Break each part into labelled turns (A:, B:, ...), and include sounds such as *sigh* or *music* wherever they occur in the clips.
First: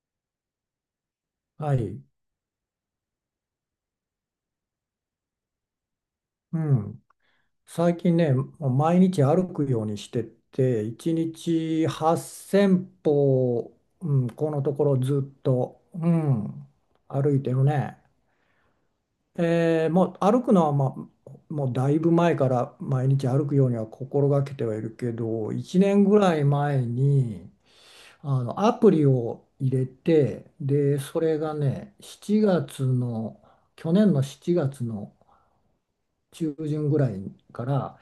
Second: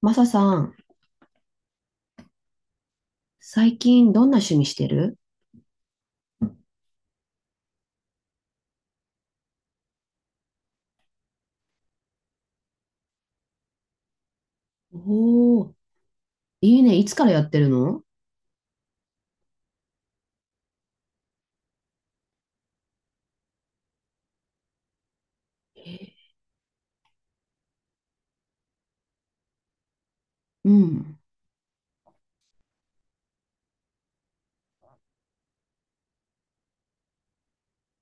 A: マサさん、
B: はい、
A: 最近どんな趣味してる？
B: うん、最近ね、もう毎日歩くようにしてて、1日8000歩、うん、このところずっ
A: おー、
B: と、うん、
A: いいね。いつから
B: 歩
A: や
B: い
A: っ
B: て
A: て
B: る
A: る
B: ね。
A: の？
B: もう歩くのは、まあ、もうだいぶ前から毎日歩くようには心がけてはいるけど、1年ぐ
A: え
B: らい前にあのアプリを入れて、
A: う
B: で、
A: ん。
B: それがね、7月の、去年の7月の中旬ぐらいから、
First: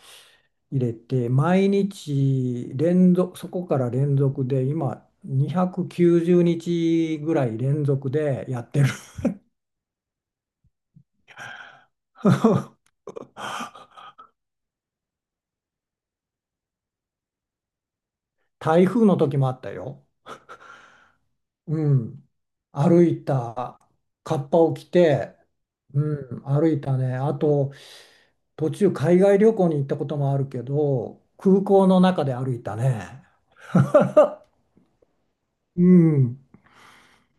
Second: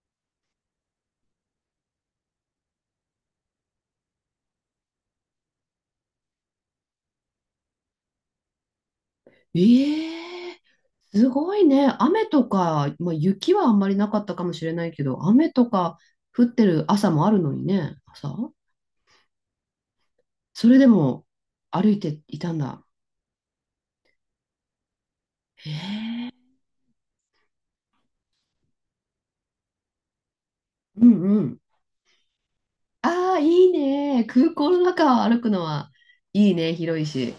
B: 入れて、毎日連続、そこから連続で、今、290日ぐらい連続でやってる。
A: ええー、すごいね。雨と
B: *laughs*
A: か、まあ、雪はあんまりなかったかもしれないけど、雨とか降ってる朝もあるのにね、朝。
B: 台風の時もあったよ。
A: それでも歩
B: う
A: いて
B: ん。
A: いたんだ。
B: 歩いた、カッパを着て、
A: へえ
B: うん、
A: ー。
B: 歩いたね。あと、途中海外旅行に行ったこともあるけ
A: うん
B: ど、
A: うん。
B: 空港の中で歩いたね。
A: ああ、いいね。空港の中を歩くの
B: う
A: は
B: ん。
A: いいね。広いし。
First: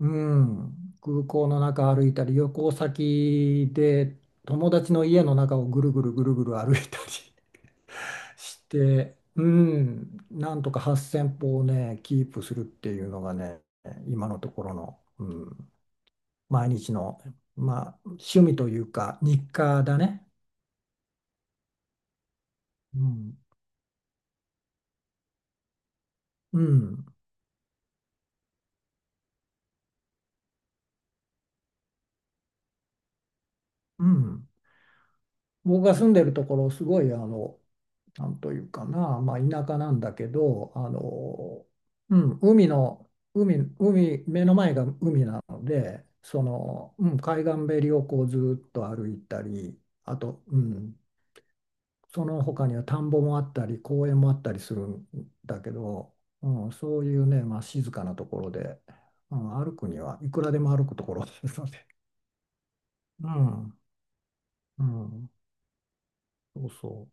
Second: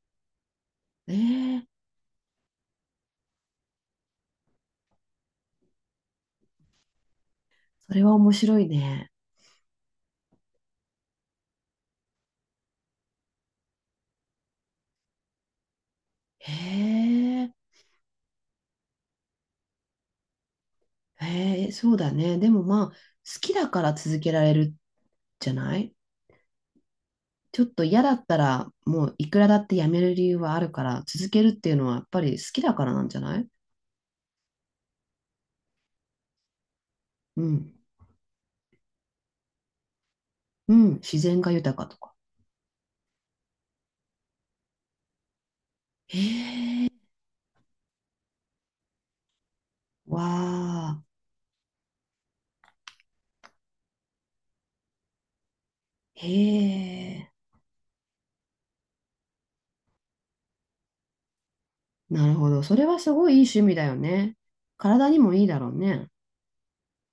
B: うん、
A: え
B: 空港
A: え
B: の
A: ー、
B: 中歩いたり、旅行先で友達の家の中をぐるぐるぐるぐる歩いたり
A: それは面
B: *laughs*
A: 白
B: し
A: いね。
B: て、うん、なんとか8000歩をね、キープするっていうのがね、今のところの、うん、
A: へ
B: 毎日の、
A: え。
B: まあ、趣味というか、日課だね。
A: へえ、そうだね。でもまあ、好
B: うん、
A: きだから続けられるじゃない？
B: うん、
A: ちょっと嫌だったら、もういくらだってやめる理由はあるから、続けるっていうのはやっぱり好きだからなんじゃない？
B: うん。僕が住んでるところ、すごい
A: うん。
B: なんというかな、まあ、田舎なんだけど、
A: う
B: あ
A: ん。自然が
B: の、
A: 豊かとか。
B: うん、海の、海、海、目の前が海なので、
A: へ
B: そ
A: え、
B: の、うん、海岸べりをこうずっと歩いたり、あ
A: わ
B: と、うん、
A: あ、
B: その他には田んぼもあったり、公園もあったりするんだけど、
A: へ
B: うん、そういう
A: え。
B: ね、まあ、静かなところで、うん、歩くにはいくらでも歩くところですので、
A: なるほど。それはすご
B: う
A: いいい趣味
B: ん、
A: だよね。
B: う
A: 体に
B: ん、
A: もいいだろうね。
B: そうそ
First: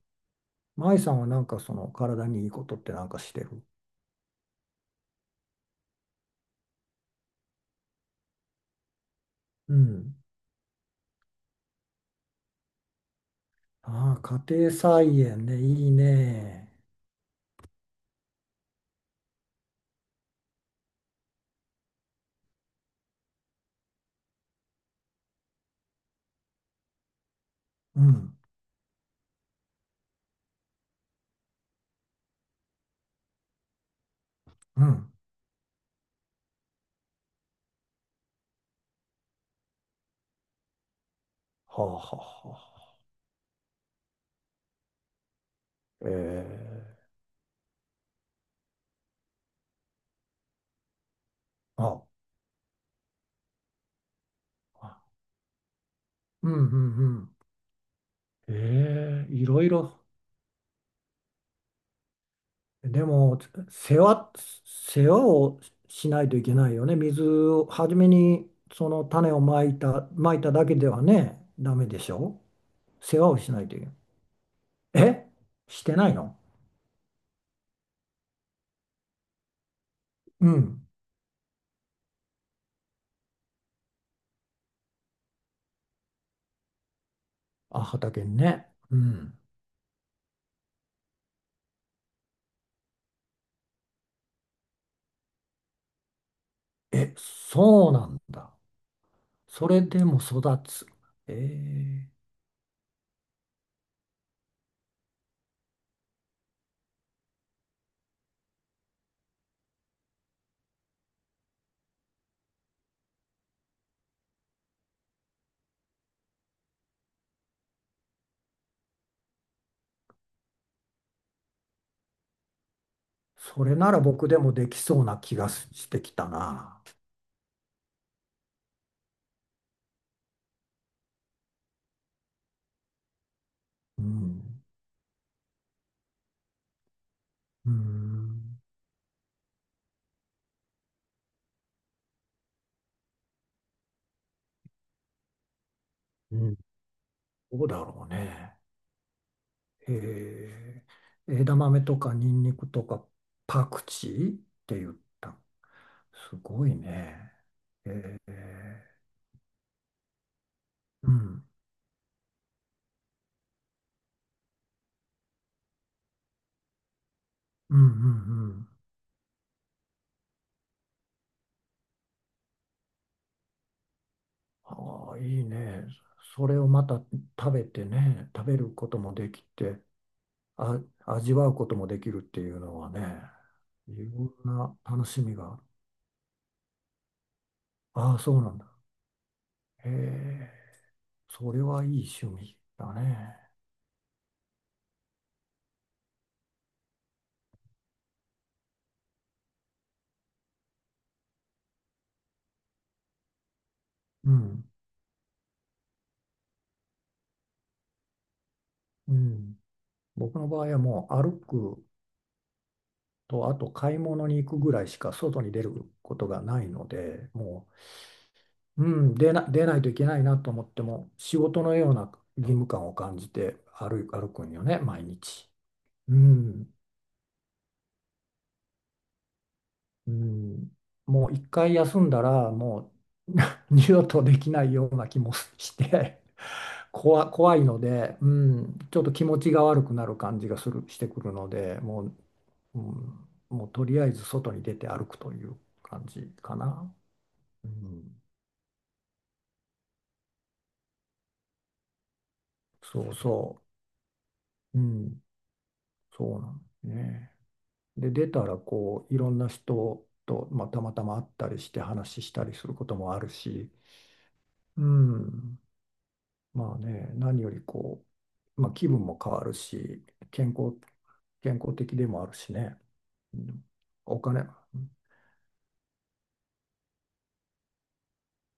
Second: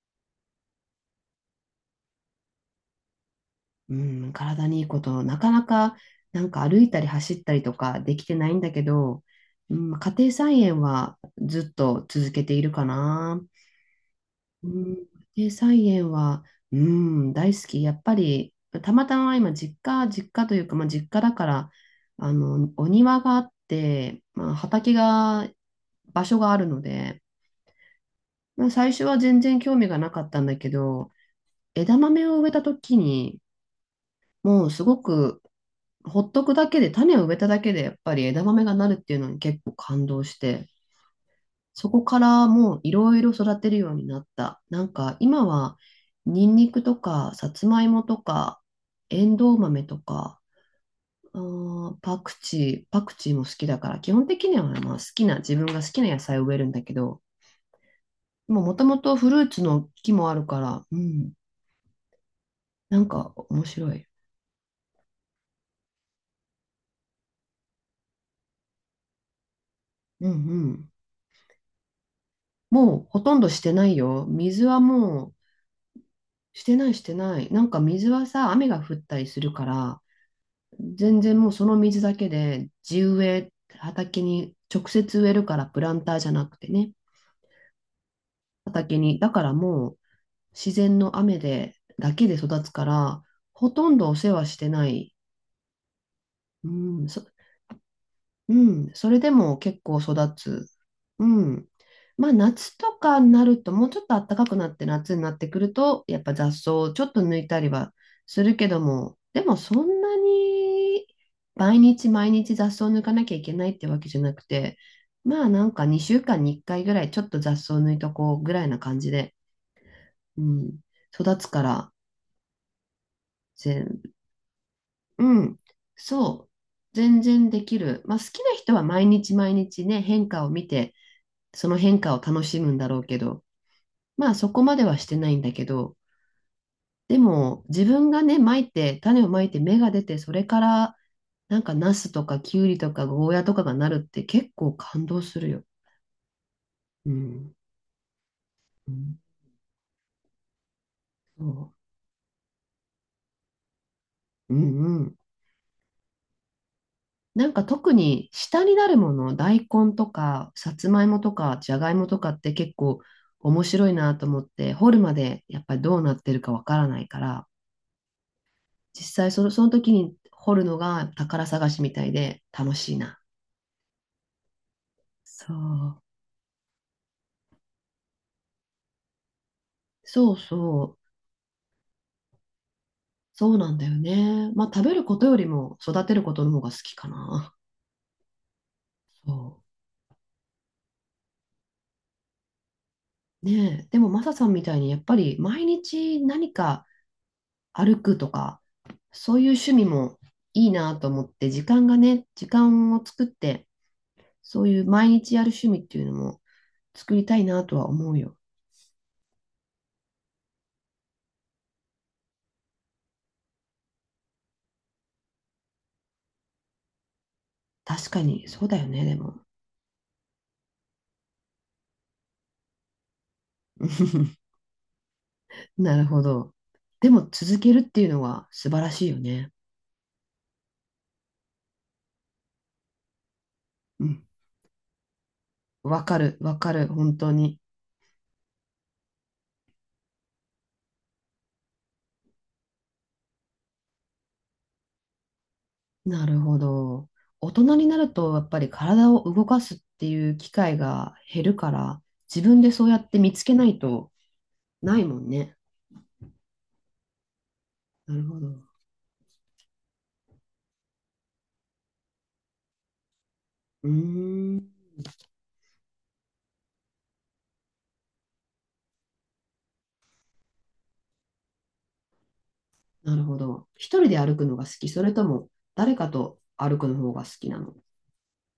B: う。舞さんはなんかその体にいいことってなんかしてる？
A: うん、体にいいこと、なかなか、なんか歩いたり走ったりとかできてないんだけど、
B: う
A: うん、家
B: ん、
A: 庭菜園はずっと続けているかな。
B: ああ、家
A: う
B: 庭
A: ん、
B: 菜
A: 家
B: 園
A: 庭
B: ね、
A: 菜
B: いい
A: 園は、
B: ね。
A: うん、大好き。やっぱり、たまたま今、実家、実家というか、まあ、実家だから、お庭があって、まあ、畑が、場所があるので、
B: うん、
A: まあ、最初は全然興味がなかったんだけど、枝豆を植えた時に、もうす
B: う
A: ご
B: ん。
A: くほっとくだけで、種を植えただけで、やっぱり枝豆がなるっていうのに結構感動して、
B: はあ
A: そ
B: は
A: こ
B: あ
A: か
B: は
A: らもうい
B: あ。
A: ろいろ育てるようになった。なんか今は、ニンニクと
B: ええ、
A: か、さつまいもとか、エンドウ豆とか、あー
B: あ、
A: パクチー、パクチーも好きだから、基本的にはまあ
B: あ、
A: 好きな、自分が好きな野菜を
B: うん、
A: 植
B: う
A: え
B: ん、う
A: るんだけど、
B: ん。
A: もともと
B: え
A: フ
B: ー、
A: ル
B: い
A: ーツ
B: ろい
A: の
B: ろ。
A: 木もあるから、うん、な
B: で
A: んか
B: も、
A: 面白
B: 世
A: い。
B: 話、世話をしないといけないよね。水を、初めにその種を
A: うん
B: ま
A: う
B: いただけで
A: ん。
B: はね、ダメでしょ。
A: もう
B: 世
A: ほ
B: 話
A: と
B: を
A: んど
B: し
A: し
B: ない
A: て
B: といけ
A: な
B: な
A: い
B: い。
A: よ。水はも
B: え、
A: う、
B: してないの？
A: してないしてない。なんか水はさ、雨が降ったりするから、
B: うん。
A: 全然もうその水だけで地植え、畑に直接植えるからプランターじゃなくてね、
B: あ、畑にね。う
A: 畑に。だ
B: ん。
A: からもう自然の雨で、だけで育つから、ほとんどお世話してない。うん、
B: え、
A: そ
B: そうなん
A: う
B: だ。
A: ん、それでも
B: そ
A: 結
B: れ
A: 構
B: で
A: 育
B: も育
A: つ。
B: つ。
A: う
B: え
A: ん。
B: え、
A: まあ夏とかになると、もうちょっと暖かくなって夏になってくると、やっぱ雑草をちょっと抜いたりはするけども、でもそんなに毎日毎日雑草を抜かなきゃいけないってわけじゃなくて、まあなんか2週間に1回ぐらいちょっと雑草を抜いとこうぐらいな感じで、うん、育つから、
B: それなら
A: 全、
B: 僕でもできそうな気
A: う
B: が
A: ん、
B: してきた
A: そう、
B: な。
A: 全然できる。まあ好きな人は毎日毎日ね、変化を見て、その変化を楽しむんだろうけど、
B: う
A: まあそ
B: ん。
A: こまではしてないんだけど、でも
B: う
A: 自分がね、ま
B: ん。
A: いて、種をまいて芽が出て、それからなんかナスとかキュウリとかゴーヤとかがなるって結構感動するよ。
B: うん。
A: うん。
B: どうだろうね。
A: うん
B: ええ、枝
A: そ
B: 豆とかニンニクとかパクチーっ
A: うう
B: て言
A: ん
B: っ
A: うん。
B: た。すごいね。
A: なんか特
B: え
A: に下にな
B: え、
A: るもの、大根とかさつまい
B: う
A: もと
B: ん。
A: かじゃがいもとかって結構面白いなと思って、掘るまでやっぱりどうなってるかわからないから、
B: うんうんうん。
A: 実際その時に掘るのが宝探しみたいで楽しいな。
B: ああ、いい
A: そ
B: ね。
A: う。
B: それをまた食べてね、食べることもできて。
A: そう
B: あ、
A: そう。
B: 味わうこともできるっていうのはね、
A: そうなんだよ
B: いろん
A: ね。まあ
B: な
A: 食べる
B: 楽
A: こ
B: し
A: とよ
B: み
A: り
B: が、
A: も育てることの方が好きかな。
B: ああ、そうなんだ。
A: そ
B: へえ、それはいい趣味だね。
A: う。ねえ。でもマサさんみたいにやっぱり毎日何か歩くとか、そういう趣味もいいなと思って、時間がね、時間を作って、
B: う
A: そ
B: ん、
A: ういう毎日やる趣味っていうのも作りたいなとは思うよ。
B: うん。僕の場合はもう歩くと、あと買い物に行くぐらいしか外に出ることがないので、も
A: 確かに、そうだ
B: う、
A: よ
B: う
A: ね、で
B: ん、
A: も。
B: 出ないといけないなと思っても、仕事のような義務感を感じて歩
A: *laughs*
B: くんよね、毎日。
A: なる
B: う
A: ほど。
B: ん。
A: でも続けるっていうのは素晴らしいよね。
B: うん、もう一回休んだらもう *laughs* 二度
A: う
B: と
A: ん。
B: できないような気もし
A: わか
B: て
A: る、わかる、本当
B: 怖
A: に。
B: いので、うん、ちょっと気持ちが悪くなる感じがする、してくるのでもう、うん、もうとりあえず外に出て歩くという感
A: な
B: じ
A: る
B: か
A: ほ
B: な。
A: ど。大
B: う
A: 人になる
B: ん、
A: とやっぱり体を動かすっていう機会が減るから、自分でそうや
B: そ
A: っ
B: う
A: て見つけ
B: そ
A: ないと
B: う、う
A: ないも
B: ん、
A: んね。
B: そうなんですね。で
A: なる
B: 出
A: ほ
B: た
A: ど。
B: ら
A: う
B: こういろんな人と、まあ、たまたま会ったりして話したりすることもあるし、
A: ーん、
B: うん、まあね、何よりこう、まあ、気分も変わるし、健康、健康的でもあるしね、
A: なる
B: う
A: ほ
B: ん、
A: ど。一人で
B: お
A: 歩
B: 金、
A: くのが好き、それとも誰かと歩くの方が好きなの？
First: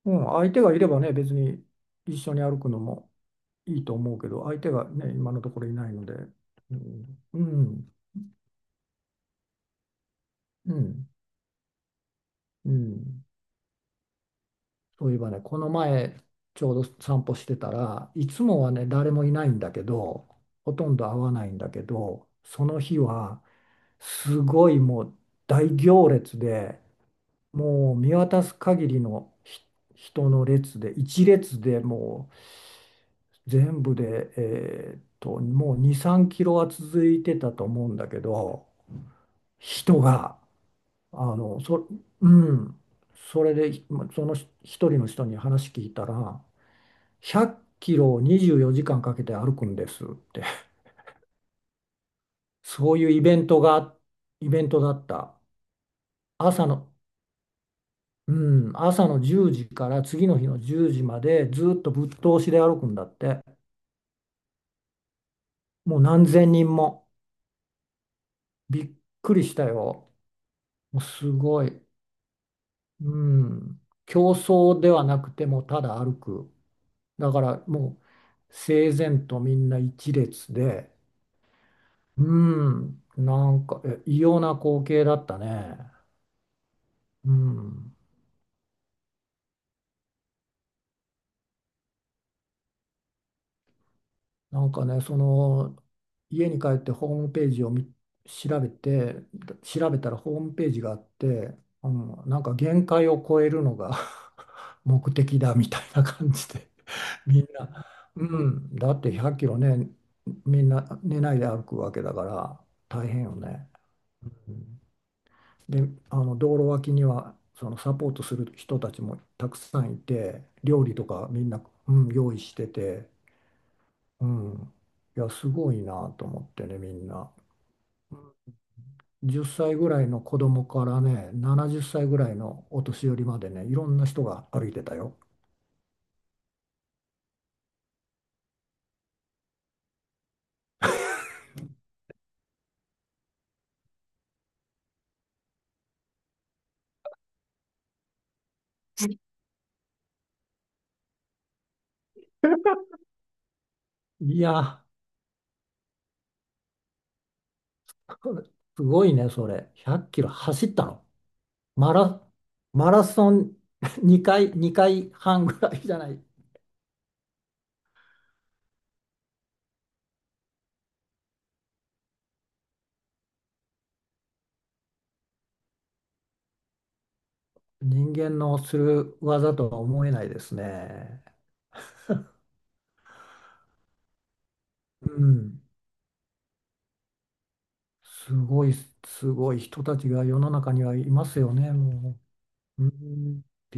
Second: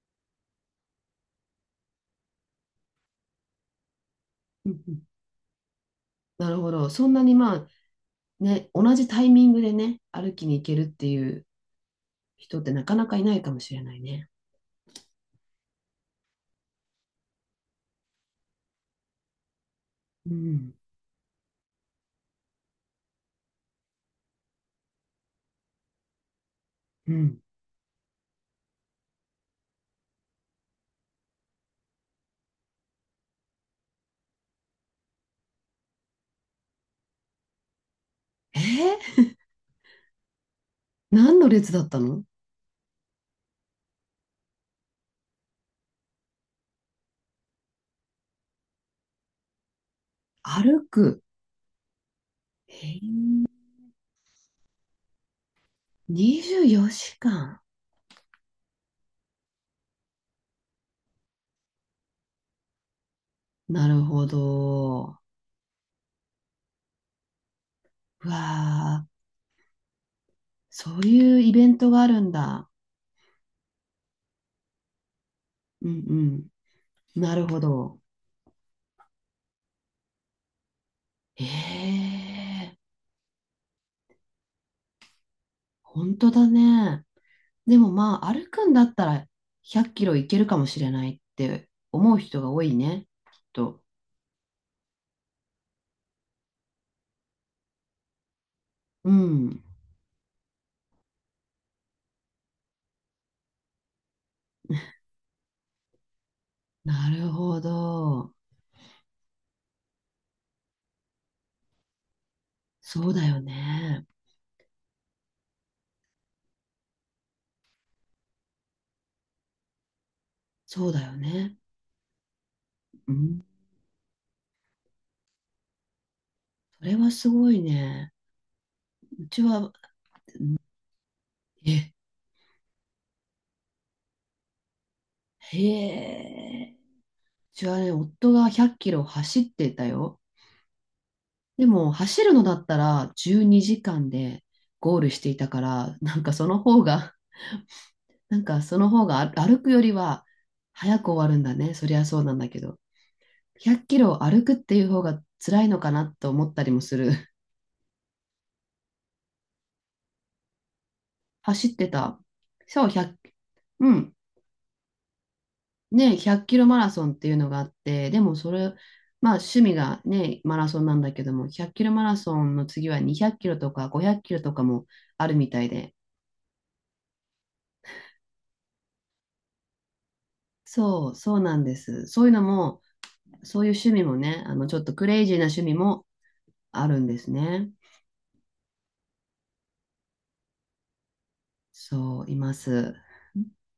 B: うん、相手がいればね、別に一緒に歩くのもいいと思うけど、相
A: う
B: 手
A: ん
B: が
A: うん
B: ね、今のところいないので、
A: なるほ
B: う
A: ど。そんな
B: ん、
A: に
B: う
A: まあ
B: ん、
A: ね、同じタイミングでね、歩きに行
B: う
A: けるって
B: ん、
A: いう人って
B: う
A: なかなかい
B: ん、
A: ないかもしれないね。
B: そういえばね、この前、ちょうど散歩してたらいつもはね、誰もいないんだけど、
A: うん。
B: ほとんど会わないんだけど、その日は、すごいもう大行列で、
A: うん。
B: もう見渡す限りの人の列で、一列でもう全部で、もう2、3キロは続いてたと思うんだけ
A: え
B: ど、
A: ー、
B: 人が、あ
A: 何の
B: の、
A: 列だ
B: そ、
A: ったの？
B: うん、それで、ひまそのひ一人の人に話聞いたら、100キロを24時間かけて歩くんですって、
A: 歩く。え
B: そういうイ
A: ー、
B: ベントが、イベントだった。
A: 24
B: 朝の、
A: 時間。
B: うん、朝の10時から次の日の10時までずっとぶっ通しで歩くんだって。
A: なるほど。
B: もう何千人も。
A: うわ
B: びっ
A: あ、
B: くりしたよ。
A: そ
B: も
A: う
B: うす
A: いうイ
B: ご
A: ベン
B: い。
A: トがあるんだ。
B: うん。競争ではなくてもうた
A: う
B: だ
A: ん
B: 歩く。
A: うん。
B: だ
A: な
B: か
A: るほ
B: ら
A: ど。
B: もう整然とみんな一列で。
A: え
B: う
A: え、
B: ん。なんか、異様な光景だったね。
A: 本当だね。
B: う
A: でも
B: ん。
A: まあ、歩くんだったら100キロいけるかもしれないって思う人が多いね、きっと。
B: なんかね、その家に帰ってホームページを見調べ
A: う
B: て、
A: ん。
B: 調べたらホームページがあって、うん、なんか限界を超えるのが *laughs* 目的だみたいな感じで、
A: なる
B: *laughs* みん
A: ほ
B: な、う
A: ど。
B: ん、だって100キロね、みんな寝ないで歩くわけだから
A: そ
B: 大
A: う
B: 変
A: だ
B: よ
A: よ
B: ね。
A: ね。
B: うん、で、あの道路脇にはそのサポートする人たちもたくさんいて、料
A: そう
B: 理
A: だ
B: と
A: よ
B: かみん
A: ね。
B: な、うん、用意してて。
A: うん
B: うん。いや、すごいなと思ってね、
A: そ
B: み
A: れ
B: ん
A: はす
B: な。
A: ごいね。うち
B: 10
A: は、
B: 歳ぐらいの子供からね、
A: え、
B: 70歳ぐらいのお年寄りまでね、いろんな人が歩いてたよ。
A: へえ。うちはね、夫が100キロ走ってたよ。でも、走るのだったら12時間でゴールしていたから、なんかその方が、歩くよりは早く終わるんだね。そりゃそうなんだけど。100キロ
B: い
A: 歩くってい
B: や、
A: う方が辛いのかなと思ったりもする。*laughs*
B: *laughs* すごいね、それ。100キロ走ったの？
A: 走って
B: マ
A: た。
B: ラ、
A: そう、
B: マ
A: 1
B: ラソン
A: う
B: *laughs*
A: ん。
B: 2回半ぐらいじゃな
A: ね、
B: い。
A: 100キロマラソンっていうのがあって、でもそれ、まあ趣味がね、マラソンなんだけども、100キロマラソンの次は200キロとか500キロとかもあるみたいで、
B: 人間のする技とは思えないです
A: そう、
B: ね。
A: そうなんです。そういうのも、そういう趣味もね、ちょっとク
B: う
A: レイジーな趣
B: ん。
A: 味もあるんですね。
B: すごい、すごい人たちが世の中にはいますよね、も
A: そう、いま
B: う。う
A: す。
B: ん